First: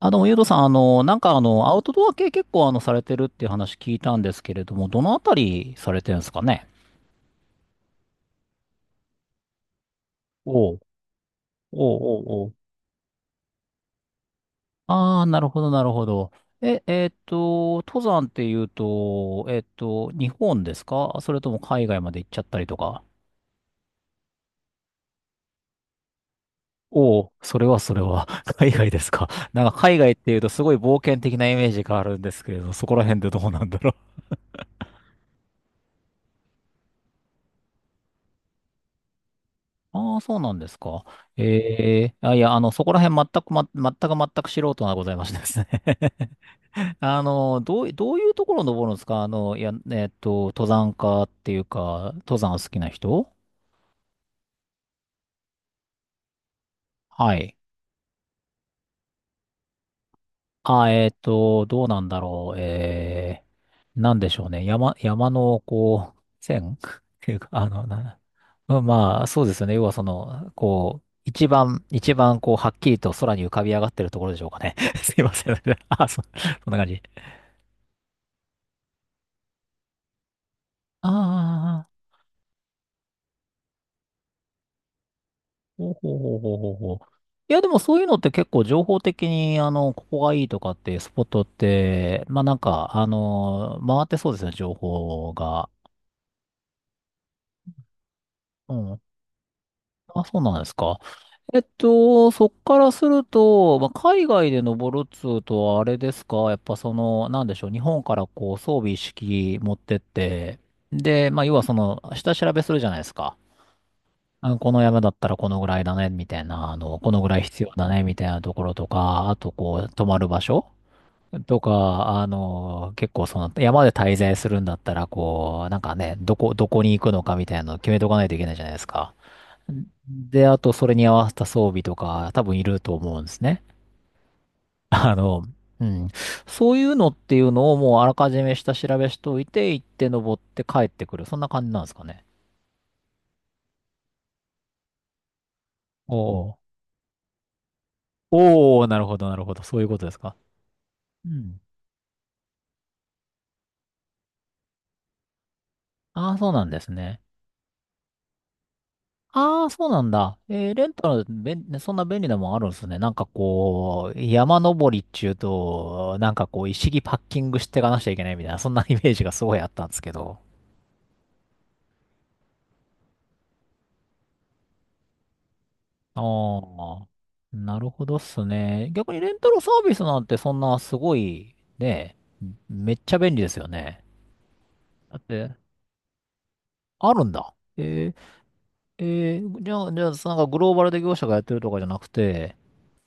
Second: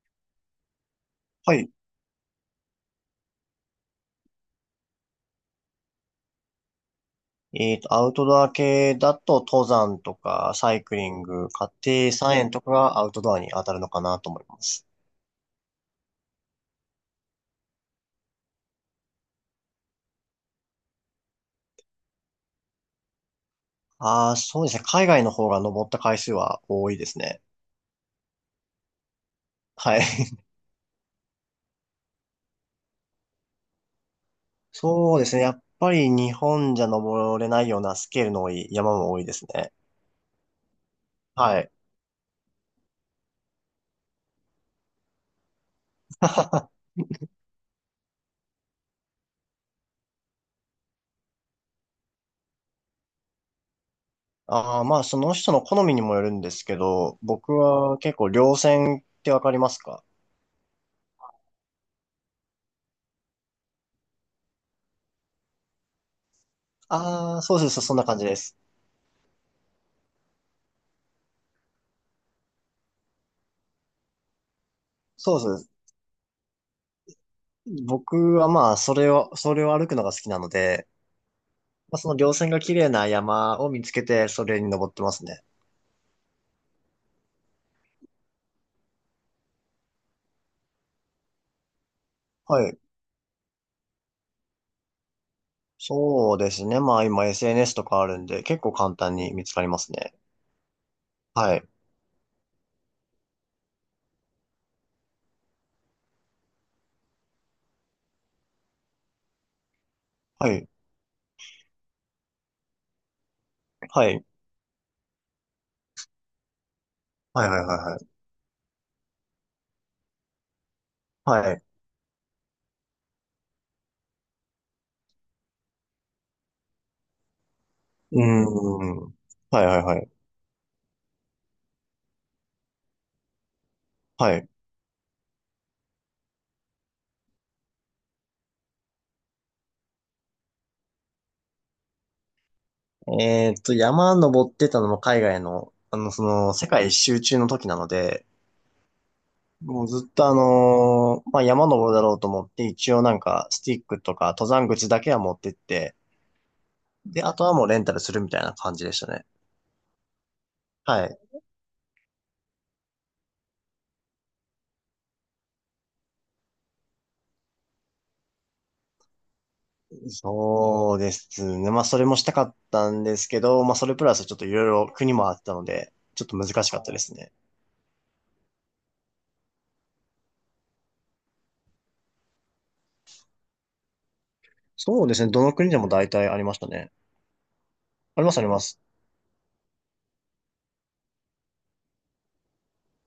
あ、どうも、ゆうとさん、はい。アウトドア系結構、されてるっていう話聞いたんですけれども、どのあたりされてるんですかね。アウトドア系だと登山とかおサう、イクリング、お家庭う、菜おう、お園う。とかがアウトドアに当たるのかなと思います。ああー、なるほど、なるほど。え、えーっと、登山っていうと、日本ですか、それとも海外まで行っちゃったりとか。ああ、そうですね。海外の方が登った回数は多いですおお、ね。それはそれは、海外ですか。なんか海はい。外っていう とすごい冒険的なイメージがあるんですけれど、そこら辺でどうなんだろう。そうですね。やっぱり日本じゃ登れないようなスケールの多い山も多いですね。ああ、そうなんですか。はい。ええあ、いや、そこら辺全く、ま、全く全く素人がございましてですね。 どういうところ登るんですか。登山家っていうか、登山好きな人。ああ、まあその人の好みにもよるんですけど、は僕い。は結構稜線ってわかりますか？どうなんだろう。なんでしょうね。山の、こう、線 っていああうー、か、そうです。そんな感じです。うんまあ、そうですよね。要はその、こう、一番、一番、こう、はっきりと空に浮かび上がってるところでしょうかね。すいまそせん。う です。あ、そ、そんな感じ。僕はまあ、それを歩くのが好きなので、ああ、まあ、その稜線が綺麗な山を見つけて、それに登ってますね。ほうほうほうほうほうほう。いや、でもそういうのって結構情報的に、ここがいいとかっていうスポットって、まあなんはい。か、回ってそうですよね、情報が。そうですね。まあ、今 SNS とかあるんで、結構う簡ん。単に見つかりますね。あ、そうなんですか。はい。そっからすると、まあ、海外で登るっつうとはあれですか。やっぱその、なんでしょう、日本からこう装備一式持ってっはて、い。で、まあ、要はその、下調べするじゃないですか。はい。この山だったらこのぐらいだね、みたいな、このぐらいはいはい必はい要だはね、みたいなところとか、あとこう、泊まる場所い。はとい。か、結構その、山で滞在するんだったら、こう、なんかね、どこに行くのかみたいなのを決めとかうないといけないじゃないですーか。ん。はいはいはい。で、あとそれに合わせた装備とか多分いると思うんですね。はい。あの、うん。そういうのっていうのをもうあらかじめ下調べしといて、行って登って帰ってくる。そんな感じなんですかね。えーっと、山登ってたのも海外の、おその、お世界一周中の時なので、おおなるほど、なるほど。そういもううことずっですとか。うまあ、ん。山登るだろうと思って、一応なんか、スティックとか、登山口だけは持ってって、ああ、そうなんですね。で、あとはもうレンタルするみたいな感じでしたね。ああ、そうなんだ。えーレンはタい。ル、べん、そんな便利なもんあるんですね。なんかこう、山登りっちゅうと、なんかこう、一式パッキングしていかなきちゃいけないみたいな、そんなイメージがすごいあったんですけど。そうですね。まあ、それもしたかったんですけど、まあ、それプラスちょっといろいろ国もあったので、あちょっと難しかったであ、すね。なるほどっすね。逆にレンタルサービスなんてそんなすごい、ね、めっちゃ便利ですよね。そうでだっすね。どのて、国でも大体ありましたね。あるんだ。えー、あります、あります。えー、じゃあ、じゃあ、なんかグローバルで業者がやってるとかじゃなくて、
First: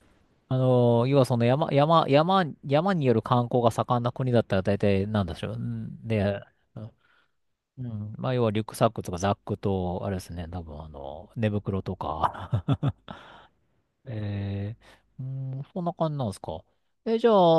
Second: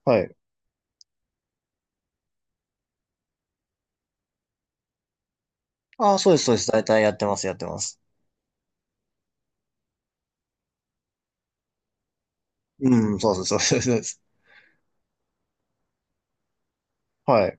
はい。要はその山による観光が盛んな国だったら大体なんでしょう。んああ、そうでで、す、そうです。大体やってます、やってまうす。ん、まあ、要はリュックサックとかザックと、あれですね、多分寝袋とか。うん、そうです、そうです、そうです。えうーん、そんな感じなんですか。え、じゃあ、はい。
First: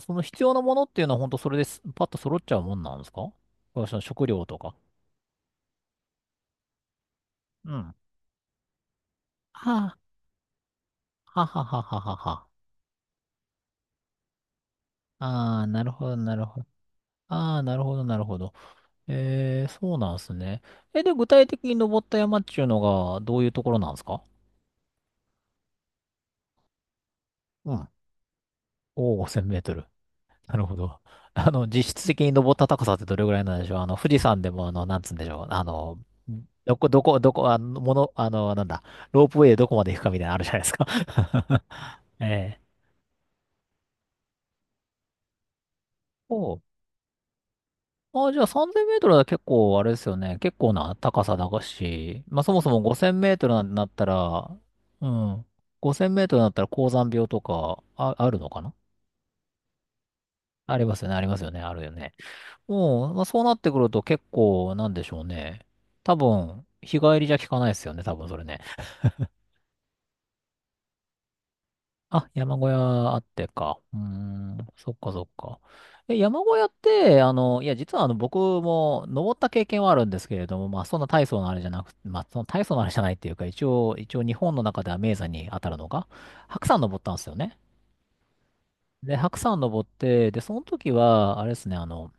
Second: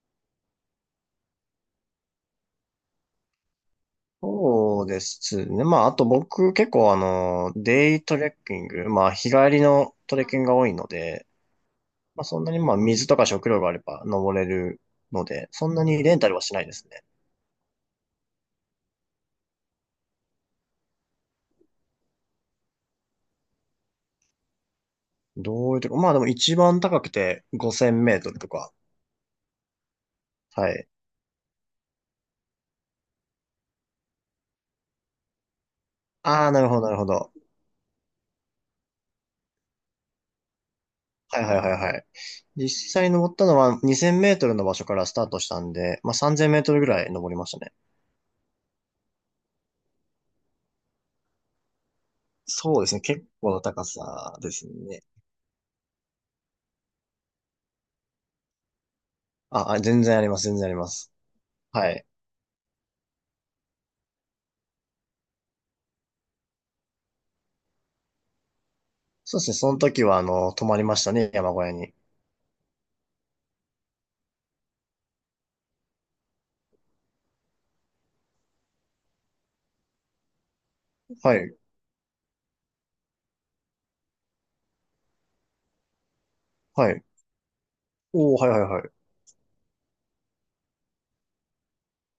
その必要なものっていうのは本当それです、パッと揃っちゃうもんなんですか。その食料とか。そうですね。まあ、あと僕結構うん。デイトレッキング、まあ、日帰りのはトレッキングが多いので、あ、はははははまあ、そんは。なにまあ水とか食料があれば登れるので、ああ、そんななるにほレど、ンタなルはるしほないど。ですね。ああ、なるほど、なるほど。えー、そうなんですね。え、で、具体的に登った山っていうのが、どういうところなんですか。どういうとこ、まあでも一番高くてうん。5000メートルとか。おお、0 0 0メートル。なるはほい。ど。実質的に登った高さってどれぐらいなんでしょう。富士山でも、なんつうんでしょう。ああ、なるほど、なるほどど。こ、あの、もの、あの、なんだ、ロープウェイでどこまで行くかみたいなのあるじゃないですか。はいはいはいはい。ええ。実際登ったのは2000メートルの場所からスタートしたんで、まあ3000メおーう。トルぐらい登りましたね。あ、じゃあ3000メートルは結構、あれですよね。結構な高さだし、まあそもそもそうですね。5000メ結ート構なルに高なったさら、ですね。うん。5000メートルになったら高山病とか、あ、あるのかな。あ、あ、全然あります、全然ありありまますよす。ね、ありますよね、あるよはい。ね。うん、まあ、そうなってくると結構、なんでしょうね。多分、日帰りじゃ効かないですよね、多分それね。そうですね。その時は、泊まりましたね、山小屋に。あ、山小屋あってか。うーん、そっかそっか。え、山小屋って、あの、いや、実はあの、僕も登った経験はあるんですけれども、まあ、そんな大は層なあい、れじゃなく、まあ、その大層なあれじゃないっていうか、一応、一応日本の中では名山に当たるのが、白山は登っい。たんですよね。おー、はいはいはい。で、白山登って、で、その時は、あれですね、あの、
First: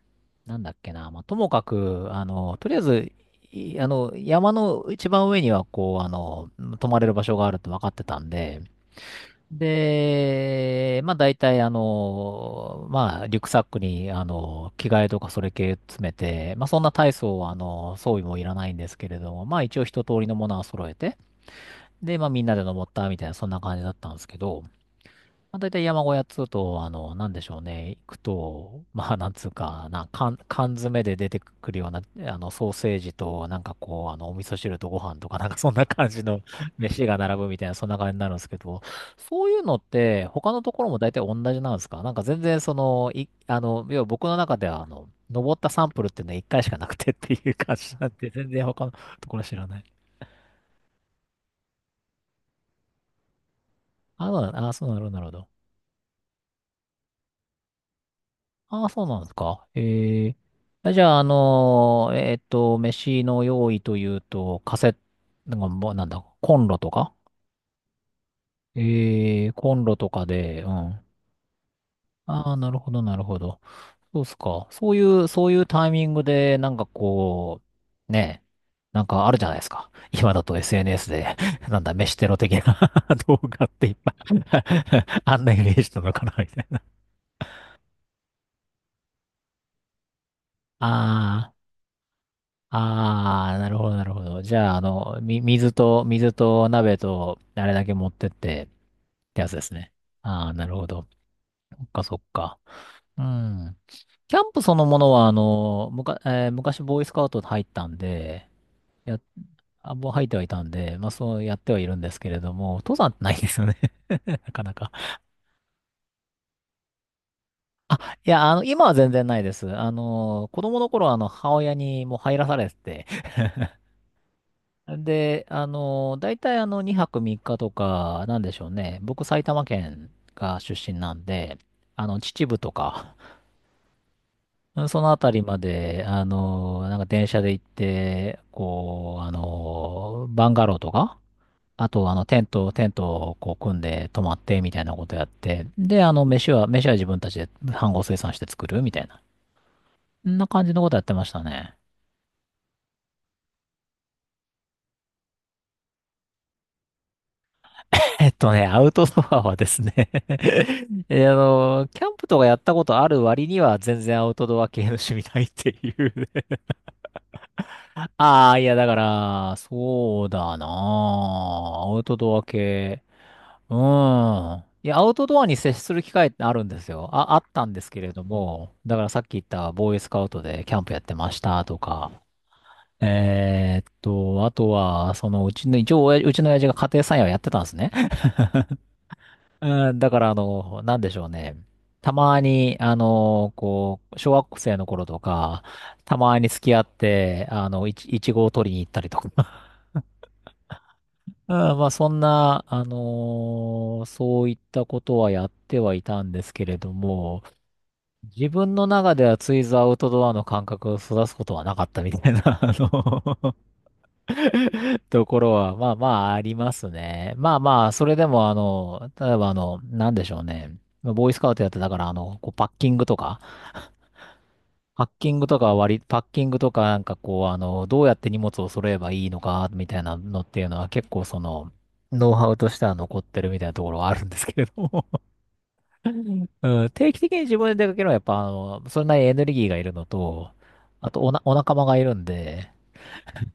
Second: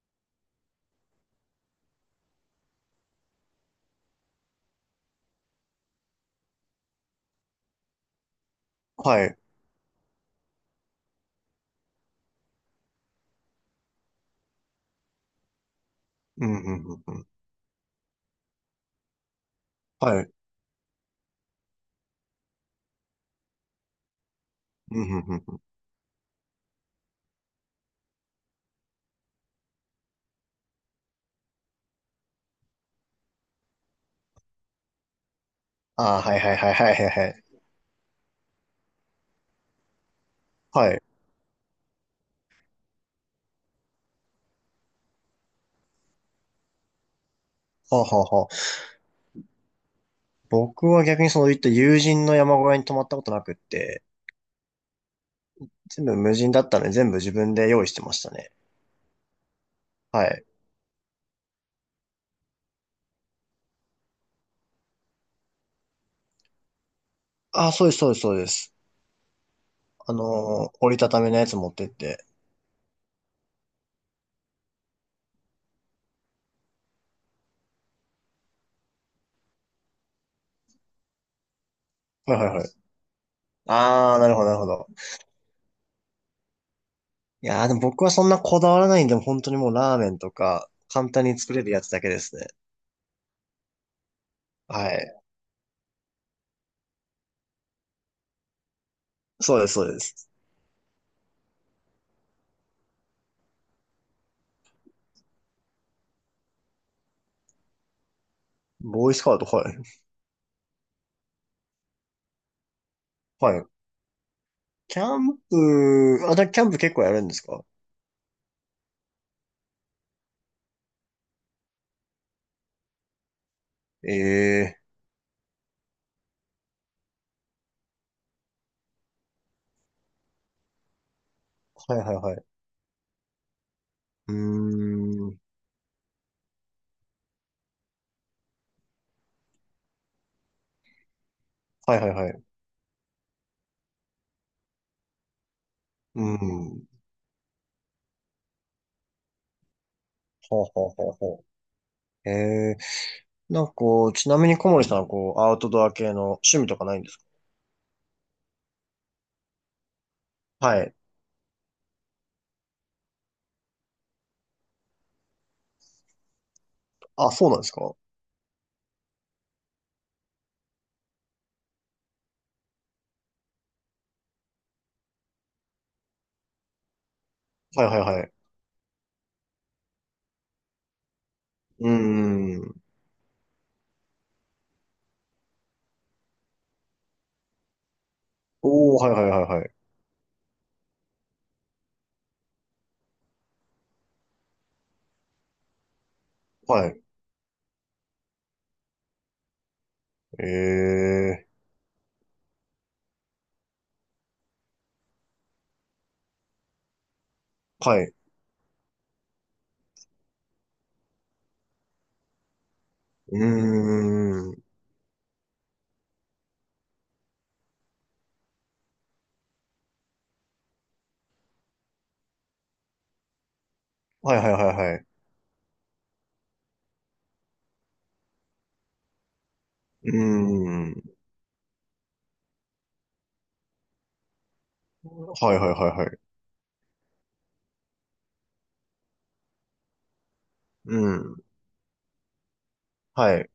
なんだっけな、まあ、ともかく、とりあえず、いあの、山の一番上には、こう、泊まれる場所があるって分かってたんで、はい。で、まあ、大体、まあ、リュックサックに、着替えとかそれ系詰めうて、ん、まあ、うそんん、うなん、う大ん。層、装備もいらないんですけれども、まあ、一応一通はりい。のものは揃えて、で、まあ、みんなで登ったみたいな、そんな感じだったんですけど、うんうんうんうまあ、ん。大体山小屋っつうと、なんでしょうね、行くと、まあ、なんつうかな、缶詰で出てくるような、ソーセージと、なんかこう、お味噌汁とご飯とか、なんか そんな感ああ、じはの いはいはい はいは飯いがは並い。ぶみたいな、そんな感じになるんですけど、そういうのって、他のとこはろい。もは大体同じなんですか。なんか全然、その、い、あの、要は僕の中では、登ったサンプルっていうのは1回しかなくてっていう感あ、じはなんあで、は全あ。然他のところ知らない。僕は逆にそういった友人の山小屋に泊まったことなくって、あ、そうなあ、そうなるほどなるほど。全部無人だったので全部自分で用意してましたね。ああ、そうなんですか。はええい。あじゃあ、飯の用意というと、カセットなんかもうなんだ、コンロとか。ああ、そうですそうですそうです。ええコンロとかで、う折ん。りたたみのやつ持ってって。ああ、なるほど、なるほど。そうっすか。そういうタイミングで、なんかこう、ねえ、なんかあるじゃないですか。今だと SNS で、なんだ、飯テはロいは的いはい。な 動画っていっぱあい あ、なるほどなるほど。あんなイメージなのかな、みたいな。いやーでも僕はそんなこだわらないんで、本当にもうラーメンとか簡単にああ。作れるやつだけですね。ああ、なるほど、なるほど。じゃあ、はい。水と、水と鍋と、あれだけ持ってって、ってやつそうでですすそうね。です。ああ、なるほど。そっか、そっか。うん。キャンプそのものは、あの、むか、えー昔ボーイスカウト入ったんで、ボーイや、スカウト、はい。あ、もう入ってはいたんで、まあそうやってはいるんですけれども、登山ってないではすよい。ね。 なかなか。キャンプ、キャンプ結構やるんですか？いや、今は全然ないです。子供の頃はあの、母親にもう入らされてて、ええ、で、大体2泊3日とか、なんでしょうね。僕、埼玉県が出身なんで、はいはいはい。秩父とか、うーうんそのあたん。りまで、なんか電車で行って、こう、バンガローとか、あはいはと、いはい。テントをこう、組んで泊まって、みたいなことやって、で、う飯ん。は自分たちで飯盒生産して作る、みたいな。そんなほ感うじのほこうとやっほてうましたほね。う。えー、なんかこう、ちなみに小森さんはこう、アウトドア系の趣味とかないんですアウトドアはですね、 か？はい。キャンプとかやったことある割には全然アウトドア系の趣味ないっていうね。 あ、そうなんですか？は ああ、いや、だから、そうだなあ。アウトドア系。うん。いや、アウトドアに接する機会ってあるんですよ。あ、あったんいですはいけれはどい。も、だからさっき言ったボーイスカウトでキャンプやってましたとうーか、ん。あとは、そのうちの、一応、うちの親父が家庭菜園をやってたんですね。おー、はいはいはいはい。うん、だからなんでしょうね。たまに、こう、小学生の頃とか、たまに付き合っはい。て、いちごを取りに行ったりとか。えうん、まあそんな、そういったことはやってはいたんですけれども、ー、はい。自分の中ではついぞアウトドアの感覚を育つことはなかったみたいな、うーん。ところは、まあまあありますね。まあまあ、それでも、例えばなんでしょうね。ボーイスカウトやってたから、こうパッキングとか、はいはいはいはパい。ッキングとかは割り、パッキングとかなんかこう、どうやって荷物を揃えばいいのか、みたいうーなのっていうのはん。結構その、ノウハウとしては残ってるみたいなところはあるんですけれども。 はいはいはいはい。うん、定期的に自分で出かけるのはやっぱそれなりにエネルギーがいるのと、うん。お仲間がいるんで、はい。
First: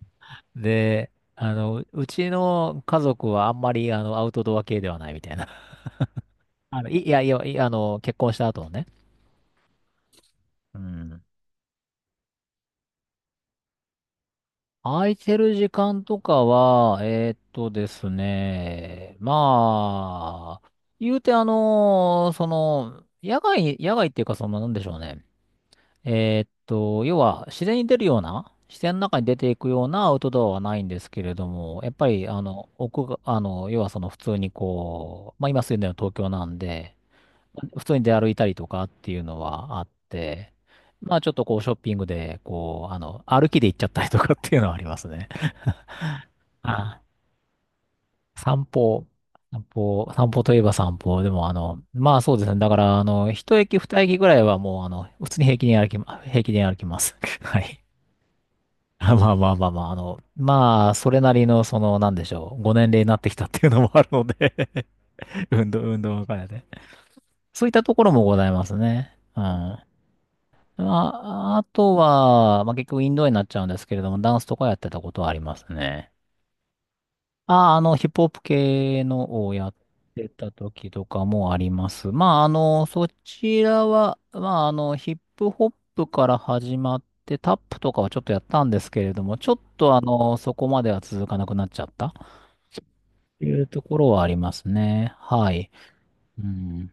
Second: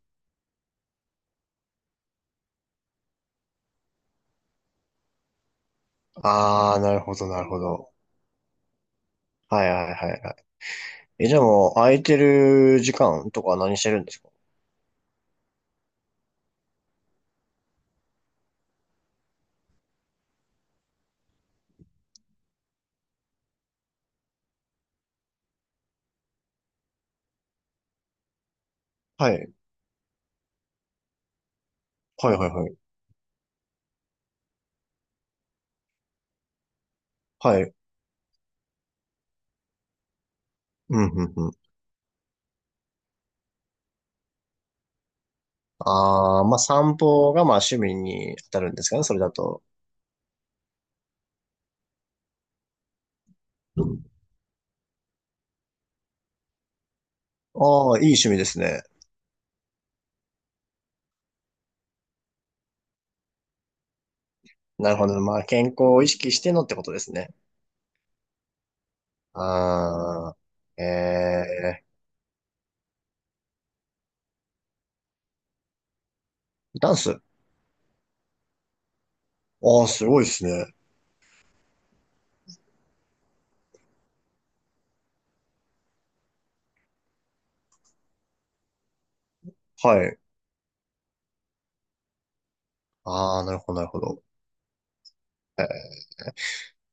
で、うちの家族はあんまりアウトドア系ではないみたいな。あー、なるいほやどいなや、るほど。結婚した後のね。はいはいはいはい。うん。え、じゃあもう、空いてる時間とかは何してるんですか？空いてる時間とかは、ですね、まあ、言うてその、野外っていうか、その、なんでしょうね。要は自然に出るような、自然の中には出てい。いくようなアウトドアはないんですけれども、やっぱり、はいはいはい。奥が、あの、要はその普通にこう、まあ今住んでるの東京なんで、はい。普通に出歩いたりとかっていうのはあって、うん、まあうちょん、っとうん。こうショッピングで、こう、歩きで行っちゃったりとかっていうのはありますね。ああ、まあ散あ、歩がまあ趣味に当た散るんですかね、歩。それだと。散歩、散歩といえば散歩。でも、まあそうですね。だから、一駅二駅ぐらいはもう、普通に平気で歩きます。はい。ああ、いい趣味ですね。あまあまあまあまあ、まあ、それなりの、その、なんでしょう、ご年齢になってきたっていうのもあるので。 なるほど。まあ 健康運を意動識し会てので。ってことですね。そういったところもございますね。うん。まああ、あ、あえとえ、は、まあ結局インドアになっちゃうんですけれども、ダンスとかやってたことはありますね。ダンス。あ、ヒップホップ系のをやっああ、すごいてですたね。時とかもあります。まあ、そちらは、まあ、ヒップホップから始まって、タップとかはちょっとやったんですけれども、ちょっとはい。そこまでは続かなくなっちゃったあとあ、なるいうほど、となるこほろはど。ありますね。はい。うん。